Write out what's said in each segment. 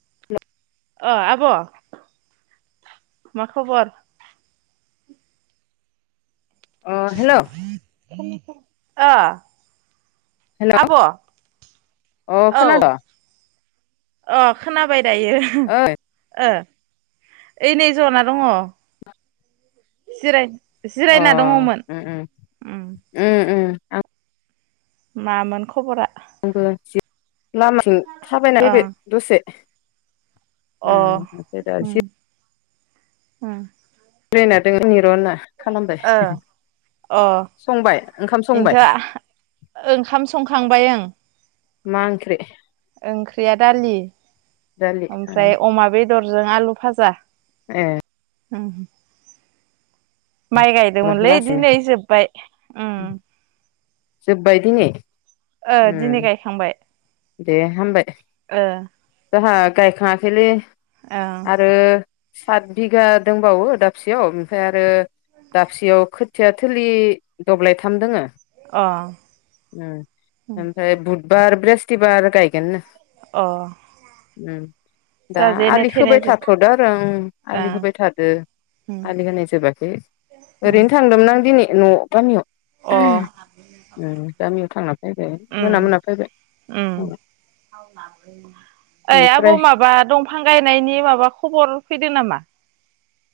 [unintelligible] अ आब' मा खबर? अ हेल' ओ हेल' आब' अ औ खोनाद' अ खोनाबाय दायो ओइ ओ ओइ नै जना दङ जिराय अ जिरायना दङमोन। उम उम उम उम उम आं मामोन खबरा? आंबो जि लामाथि थाबायना फैबाय ओं दसे उम अ ओमफ्राय दा होम एसे उम [unintelligible] दोङोनि र होनना ओ खालामबाय अ संबाय ओंखाम संबाय इनोथ' ओंखाम संखांबाय ओं मा ओंख्रै? ओंख्रिया दालि दालि ओं ओमफ्राय अमा बेदरजों आलु फाजा ए ओम माइ गायदोंमोनलै लासैनो दिनै जोबबाय उम जोब्बाय दिनि ओ दिनै गायखांबाय ए हामबाय ओ जोंहा गायखाङाखैलै ओं आरो सात बिगा दंबावो दाबसेयाव ओमफ्राय आरो दाबसेयाव खो थिया थोलि दब्लायथाम दोङो अ उम उम ओमफ्राय बुध बार बृहस्पतिबार गायगोन नो अ उम दा जाजेनो आलि थेनो खोबाय जोब्बाय थाथ'दो आरो उम आलि ओं होबाय थादो उम आलि होनाय जोबाखै उम ओरैनो थांदोंमोन आं दिनै न' अ गामियाव उम गामियाव थांना फैबाय उम मोना मोना फैबाय उम अ ओइ आब' बेनिफ्राय माबा दंफ फां गायनायनि माबा खबर फैदों नामा?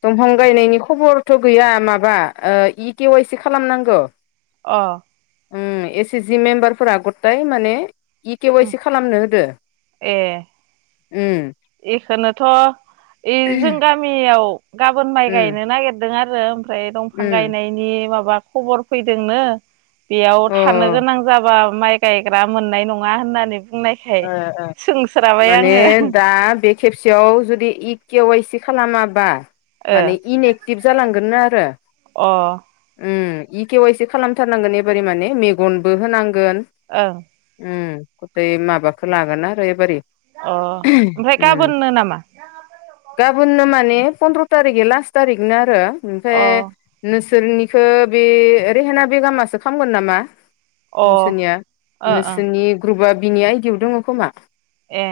दंफां गायनायनि खबरथ' गैया माबा ओ इ के वाइ सि खालामनांगो अ उम एस सि जि मेम्बारफोरा गताय माने इकेवाइसि खालामनो होदो ए उम इखोनोथ' इ जों गामियाव गाबोन माइ उम गायनो नागिरदों आरो ओमफ्राय दंफां उम गायनायनि माबा खबर फैदोंनो बेयाव अ ओ थानो गोनां जाबा माइ गायग्रा मोननाय नङा होननानै बुंनायखाय ओ ओ सोंस्राबाय माने आङो दा बेख खेबसेयाव जुदि इकेेवाइसि खालामाबा माने इनएक्टिभ जालांगोन नो आरो ओ अ उम इकेवाइसि खालामथारनांगोन एबारे माने मेगनबो होनांगोन। ओ उम गतै माबाखो लागोन आरो एबारै अ ओमफाय उम गाबोननो नामा? गाबोननो माने पन्द्र' थारिगै लास्ट थारिखनो आरो अ ओमफ्राय नोंसोरनिखो बे रेहेना बेगामासो खामगोन नामा? ओ नोंसोरनिया ओ नोंसोरनि ग्रुपआ बिनि आयदियाव दंङो खोमा ए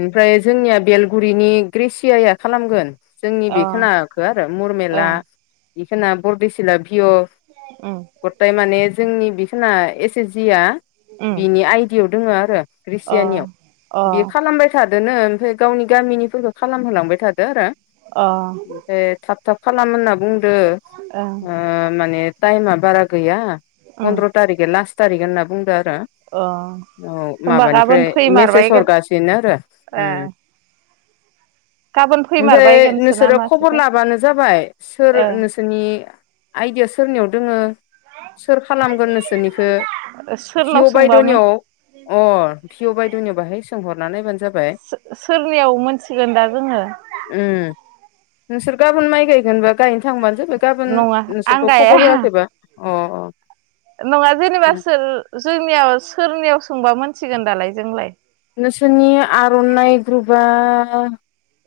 ओमफ्राय जोंनिया बेलगुरिनि ग्रेसिया या खालामगोन जोंनि अ बेखोनाखो आरो मुरमेला ओं बेखोना बरदेसिला भिय' अ गताय माने जोंनि बिखोना एस एस जि आ उम बिनि आइडिआव दोङो आरो अ रिसियानियाव अ बियो खालामबाय थादोनो ओमफ्राय गावनि गामिनिफोरखौ खालामहोलांबाय थादो आरो अं ओमफ्राय थाब थाब खालाम होनना बुंदो ओं ओ माने टाइमा बारा गैया। उम पन्द्र' थारिगै लास्ट थारिग होनना बुंदों आरो अ औ होनबा माबानिफ्राय गाबोन मेसेज फैमारबायगोन हरगासिनो आरो ए उम गाबोन ओमफ्राय फैमारबायगोनसो ना नोंसोरो खबर मासोथाय लाबानो जाबाय सोर ओ नोंस सोरनि आइदिया सोरनियाव दोङो सोर खालामगोन नोंसोरनिखो सोरनाव भिअ सोंबामोन बायद'नियाव अ भिअ बायद'नियाव बाहाय सोंहरना नायबानो जाबाय। सो सोरनियाव मोनथिगोन दा जोङो उम नोंसोर गाबोन माइ गायगोनबा गायनो थांबानो जाबाय। गाबोन नङा आं नोंसोरखौ गाया खबर होआखैबा अ अ नङा जेनेबा सोर जोंनियाव सोरनियाव सोंबा मोनथिगोन दालाय जोंलाय। नोंसोरनि आर'नाइ ग्रुपआ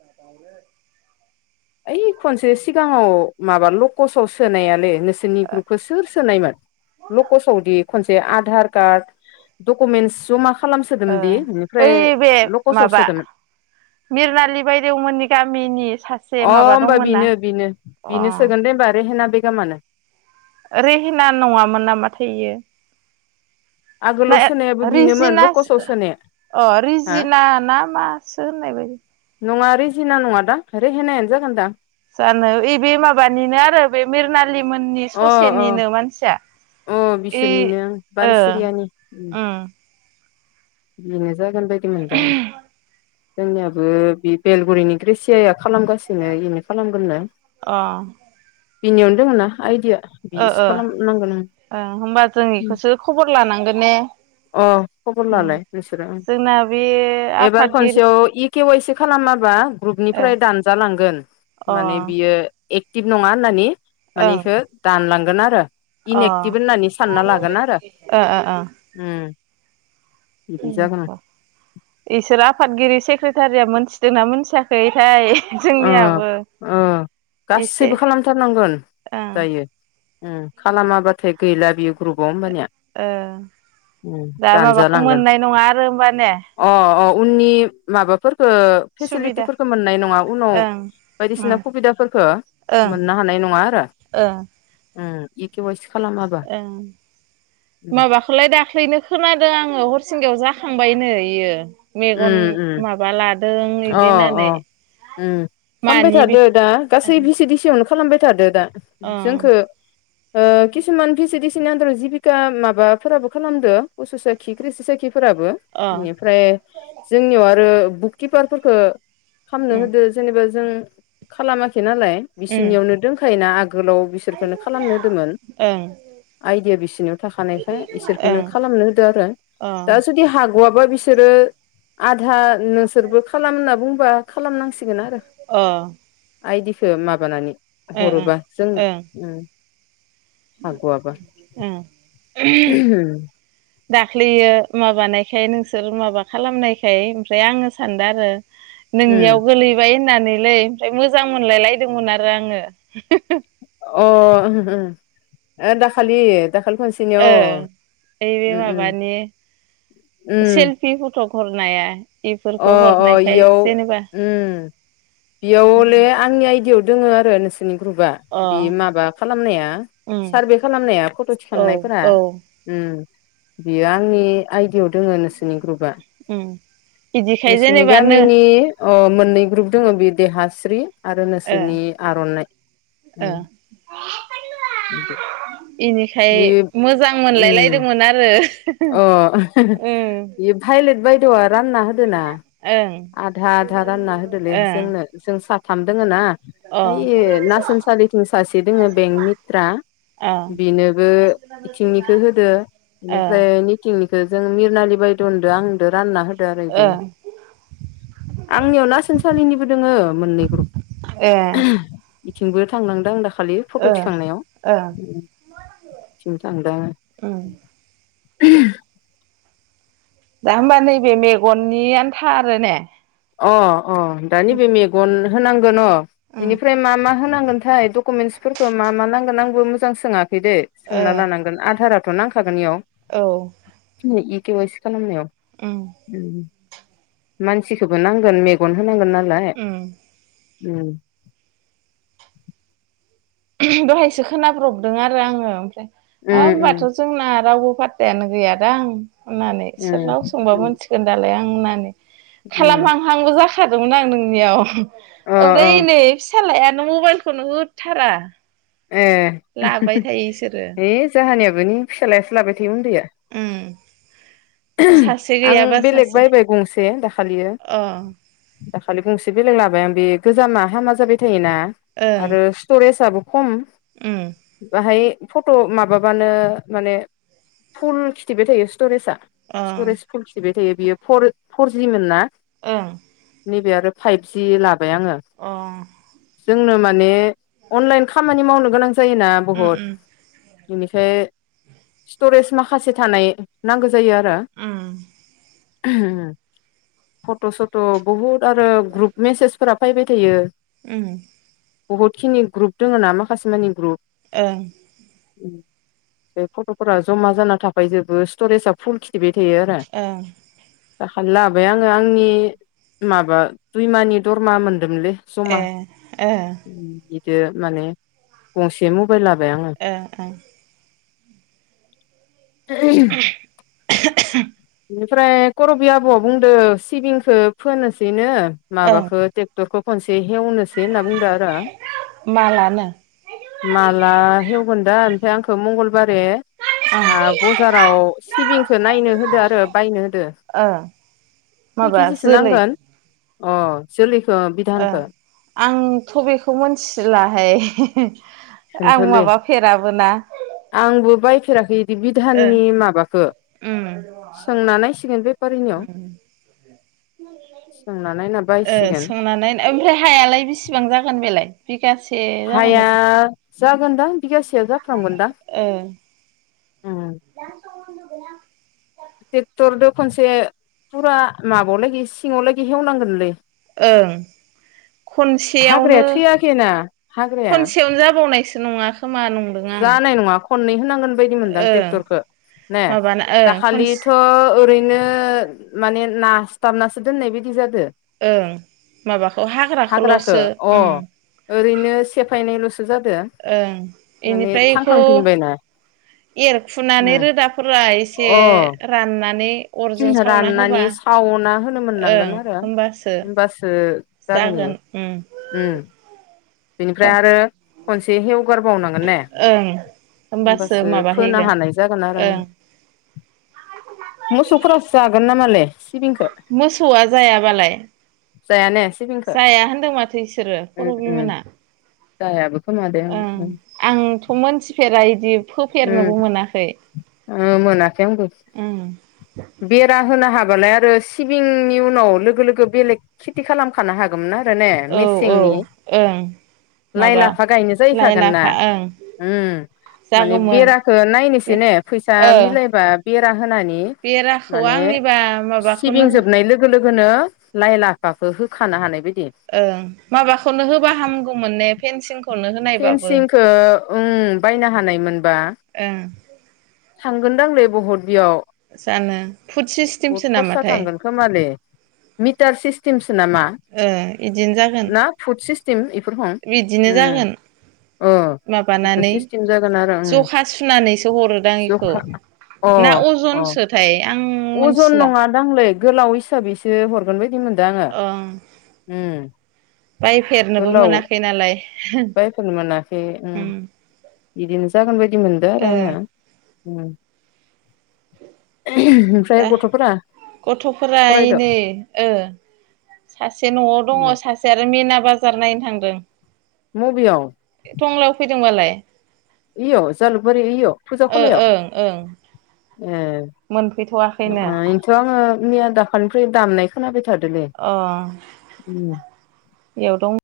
[inaudible] ओइ खनसे सिगाङाव माबा लकसाव सोनायालै नोंसोरनि ग्रुपखो सोर सोनायमोन लकसावदि खनसे आधार कार्ड डकुमेन्टस जमा ओ खालामसोदोंमोन दि बेनिफ्राय ओइ बे लकसाव माबा सोदोमोन। मिरनालि बायदेवमोननि गामिनि सा अ होमबा बिनो बिनो बिनो सोगोन दे होमबा रेहेना बेगमानो रेहेना नङामोन नामाथाय इयो। आगोलाव सोनायाबो [unintelligible] बेनोमोन रिजिनास लकसआव सोनाया अ हा रिजिना ना मासो होननाय बायदि नङा रिजिना नङा दां रेहेनायानो जागोनदां। जानो ओयबे माबानिनो आरो बे मिरनालि मोननि अ अ ससेनिनो मानसिया। अ इ बिसोरनिनो ओं ओ बानसिरियानि। उम बिनो जागोन बायदि मोनदो आं। जोंनियाबो बे बेलगुरिनि क्रिसियाआ खालामगासिनो इनो खालामगोननो। अ बिनियावनो दङोना आइदिआ। ओ ओ ओ होमबा जों आं इखोसो खबर लानांगोन ने। अ खबर उम लालाय नोंसोरो ओं जोंना बे एबार आफादगिरि खनसेयाव इकेवाइसि खालामाबा ग्रुपनिफ्राय दानजालांगोन। ओ अ माने ओं बियो एक्टिभ नङा होननानै माने इखो दानलांगोन आरो। अ इन एक्टिभ ओ होननानै सानना लागोन आरो। बिदि जागोन इसोर आफादगिरि सेक्रेटारिया मोनथिदोंना मोनथियाखैथाय। ओ जोंनियाबो ओ एसे गासैबो खालामथारनांगोन ओं दायो। खालामाबाथाय गैला बियो ग्रुपआव होमबानिया। ओ उम दा माबाखौ दानजालांगोन मोननाय नङा आरो होमबा ने। अ अ उननि माबाफोरखो सुबिदा फेसिलिटिफोरखो मोननाय नङा। [unintelligible] ओं बायदिसिना ओं खुबिदाफोरखो ओं मोननो हानाय नङा आरो। ओं उ [unintelligible] केवाइसि खालाम ओं माबा खौलाय दाख्लैनो खोनादों आङो हरसिंगायाव जाखांबायनो इयो। मेगन उम उम माबा लादों अ इदि अ होननानै उम खामबाय मानि बे थादो दा गासै भिसि डिसियावनो खालामबाय थादो दा ओं जोंखो ओ किसुमान भिसि डिसि नि आन्दाराव जिबिका माबाफोराबो खालामदो उसु साखि क्रिसि साखिफोराबो अ इनिफ्राय जोंनियाव आरो बुककिपार फोरखो खामनो उम होदो जेनेबा जों खालामाखै नालाय उम बिसोरनियावनो दोंखायोना आगोलाव बि इसोरखोनो खालामनो होदोंमोन ए आइदिया बिसिनियाव थाखानायखाय ओं अ इसोरखौनो खालामनो होदो आरो दा जुदि हाग'वाबा बिस सोरो आधा नोंसोरबो खालाम होनना बुंबा खालामनांसिगोन आरो अ आइदिखो माबानानै ओं हरोबा जोंनो ओम। उम उम दाख्लियो माबानायखाय नोंसोर माबा खालामनायखाय ओमफ्राय आङो सानदो आरो नोंनियाव गोलैबाय होननानैलै ओमफ्राय मोजां मोनलायलायदोंमोन आरो आङो। अ [unintelligible] ओम ओ दाखालि दाखालि खनसे ओ ओइ बे माबानि उम सेलफि फ'थग हरनाया अ इफोरखौ अ हरनायखाय इयाव जेनेबा उम इयाव हले अ आंनि आइडियाव दोङो आरो नोंसोरनि ग्रुपआ। बे माबा खालामनाया उम सारभे खालामनाया फट' औ थिखांनायफोरा औ ओम बियो आंनि आइदियाव दोङो नोंसोरनि ग्रुपआ। ओम। नोंसिनि गामिनि अ मोननै ग्रुप दोङो बे देहास्रि आरो ओ नोंसोरनि आर'नाइ। ओ इनिखाय बे मोजां उम मोनलायलायदोंमोन आरो ओम। फाइलेट बायदेवआ रानना होदोना ओं आधा आधा रानना होदोलै जोंनो। जों साथाम दोङो ना ओइ ओं नासनसालिथिं सासे दोङो बेंकनि रा अ अ बिनोबो इथिंनिखो होदो ओ इनिफ्राय नै थिंनिखो जों मिरनालि बायदेवनोदो आंनोदो रानना होदो आरो इदिनो। आंनियाव नासनसालिनिबो दोङो मोननै ग्रुप। ए इथिंबो थांनांदों दाखालि फट' ओ थि खांनायाव ओ उम इथिंबो थांदों आङो। उम दा होनबा नैबे मेगननि आन्था आरो ने? अ अ दा नैबे मेगन होनांगोन अ ओ बेनिफ्राय मा मा होनांगोनथाय दक'मेन्सफोरखौ मा मा नांगोन आंबो मोजां सोङाखै दे सोंना लानांगोन आधारा थ' नांखागोन इयाव। औ खिनि इ के अवाइ सि खालामनायाव उम उम मानसि सिखौबो नांगोन मेगन होनांगोन नालाय उम उम। दहायसो खोनाब्रबदों आरो आङो ओमफ्राय हाब होनबाथ' उम जोंना रावबो फाथ्थायानो गैयादां होननानै उम सोरनाव सोंबा उम मिथि गोन दालाय आं होननानै उम खालामहां हांबो जाखादोंमोन आं नोंनियाव। अ अ ओमफ्राय नै फिसालायानो मबाइलखौनो होथारा। ए लाबाय थायो इसोरो है जाहानियाबो नै फिसालायासो लाबाय थायो उन्दैया। उम सासे आं गैयाबा बेलेग सासे बायबाय गंसे दाखालियो। अ दाखालि गंसे बेलेग लाबाय आं बे गोजामा हामा जाबाय थायोना ओं आरो स्टरेसआबो खम। उम बाहाय फट' माबाबानो माने फुल खिथिबाय थायो स्टरेजआ। ओं स्टरेज फुल खिथिबाय थायो बियो फर-फरजि मोन ना। ओं नैबे आरो फाइभजि लाबाय आङो अ जोंनो माने अनलाइन खामानि मावनो गोनां जायोना उम बहुद उम बेनिफ्राय स्टरेज माखासे थानाय नांगौ जायो आरो [inaudible] उम फट' सथ' बहुद आरो ग्रुप मेसेजफोरा फैबाय थायो उम बहुतखिनि ग्रुप दंङोना माखासेमानि ग्रुप ए [inaudible] बे फट'फोरा जमा जाना थाफै जोबो स्टरेजआ फुल खिथिबाय थायो आरो ए दाखालि लाबाय आङो आंनि माबा दुइमानि दरमाहा मोनदोंमोनलै जमा ए ओ बे माने गंसे मबाइल लाबाय आङो ओ ओं [inaudible] [inaudible] बेनिफ्राय खर'बि आब'आ बुंदों सिबिंखौ फोनोसैनो ओं माबाखौ टेक्टरखौ खनसे हेवनोसै होनना बुंदों आरो आंङो मालानो माला हेवगोन दा ओमफ्राय आंखौ मंगलबारे ओं आं बजाराव सिबिंखौ नायनो होदों आरो बायनो होदों ओ खय माबा केजिसो जोलै नांगोन अ जोलैखौ ओं बिधानखौ आंथ' बेखौ मिथिलाहाय आं खोन्थ'लै माबाफेराबोना आंबो बायफेराखै बि ओ बिधाननि माबाखौ उम सोंना नायसिगोन बेफारिनियाव उम सोंना नायना ओ बायसिगोन सोंनानै ओमफ्राय हायालाय बेसेबां जागोन बेलाय बिगासे जागोन हाया ना जागोनदां बिगासेया जागोन ए ट्रेक्टरजों खनसे फुरा माबायाव लागि सिङाव लागि हेवनांगोनलै ओं हाग्राया खनसेयावनो थैयाखैना हाग्राया खनसेयावनो जाबावनायसो नङा खोमा नं जानाय नङा खननै होनांगोन बायदि मोनदों आं ओं ट्रेक्टरखौ ने माबाना ओं खनसे दाखालिथ' ओरैनो माने नासथाबनासो दोननाय बायदि जादों ओं माबाखौ हाग्राखौ लसो उम ओरैनो सेफायनायल'सो जादों ओं बेनिफ्रायथ एरखुनानै रोदाफोरा एसे राननानै अरजों खिनिखो सावना राननानै होबा सावना होनो मोननांगोन आरो होमबासो जागोन इयो उम बिनिफ्राय आरो खनसे हेवगारबावनांगोन ने ओं होमबासो फोनो हानाय जागोन आरो ओं मोसौफोरासो जागोन नामालोय मोसौआ जायाबालाय। जाया नो सिबिं जाया होनदों माथो बिसोरो करबिमोना। जायाबो खोमा दे ओं उम आंथ' मोनथिफेरा बिदि उम फोफेरनोबो मोनाखै। ओ मोनाखै आंबो। ओं बेरा होनो हाबालाय आरो सिबिंनि उनाव लोगो लोगो बेलेग खेथि खालाम खानो हागौमोन आरो ने औ औ मेसेंनि। ओं। लाइ माबा लाफा गायनो लाइ जाहैखागोन ना। लाफा ओं उम माने जागौमोन बेरााखो नायनोसै बे ने फैसा ओ मिलायबा बेरा होनानै बेराखौ माने आंनिबा माबाखौनो सिबिं जोबनाय लोगो लोगो लोगोनो लाइ लाफाखौ होखानो हानाय बायदि ओं माबाखौनो होबा हामगौमोन ने फेनसिंखौ। फेनसिंखौ उ बायनो हानायमोनबा। ओं थांगोनदांलै बहत बियाव जानो फुड सिस्टेमसो नामाथाय। खोमाले मिटार सिस्टेमसो नामा? ओ इदिनो जागोन ना फुद सिस्टेम बेफोर हम बिदिनो उम जागोन ओ बेफोर माबानानै सिस्टेम जागोन आरो उम जखा सुनानैसो हरोदां बेखौ। जखा अ ना अजनसोथाय आं मोनथिला। नांलै गोलाव हिसाबैसो हरगोन बायदि मोनदों आङो। ओं उ बायफेरनोबो मोनाखै नालाय। बायफेरनो मोनाखै उम बिदिनो जागोन बायदि मोनदो आरो ओ आङो। ओमफ्राय दा गथ'फोरा गथ'फोरा फरायद' एनै ओ। सासे न'आव दङ उम सासे आरो मिना बाजार नायनो थांदों। मुबियाव? टंलायाव फैदोंबालाय। इययाव जालुकबारि इययाव फुजा ओ खलायाव, ओं ओं ए मोनफैथ'वाखैनो। ओनथ' आङो मैया दाखालिनिफ्राय दामनाय खोनाबाय थादोलोय। अ बेयाव दं।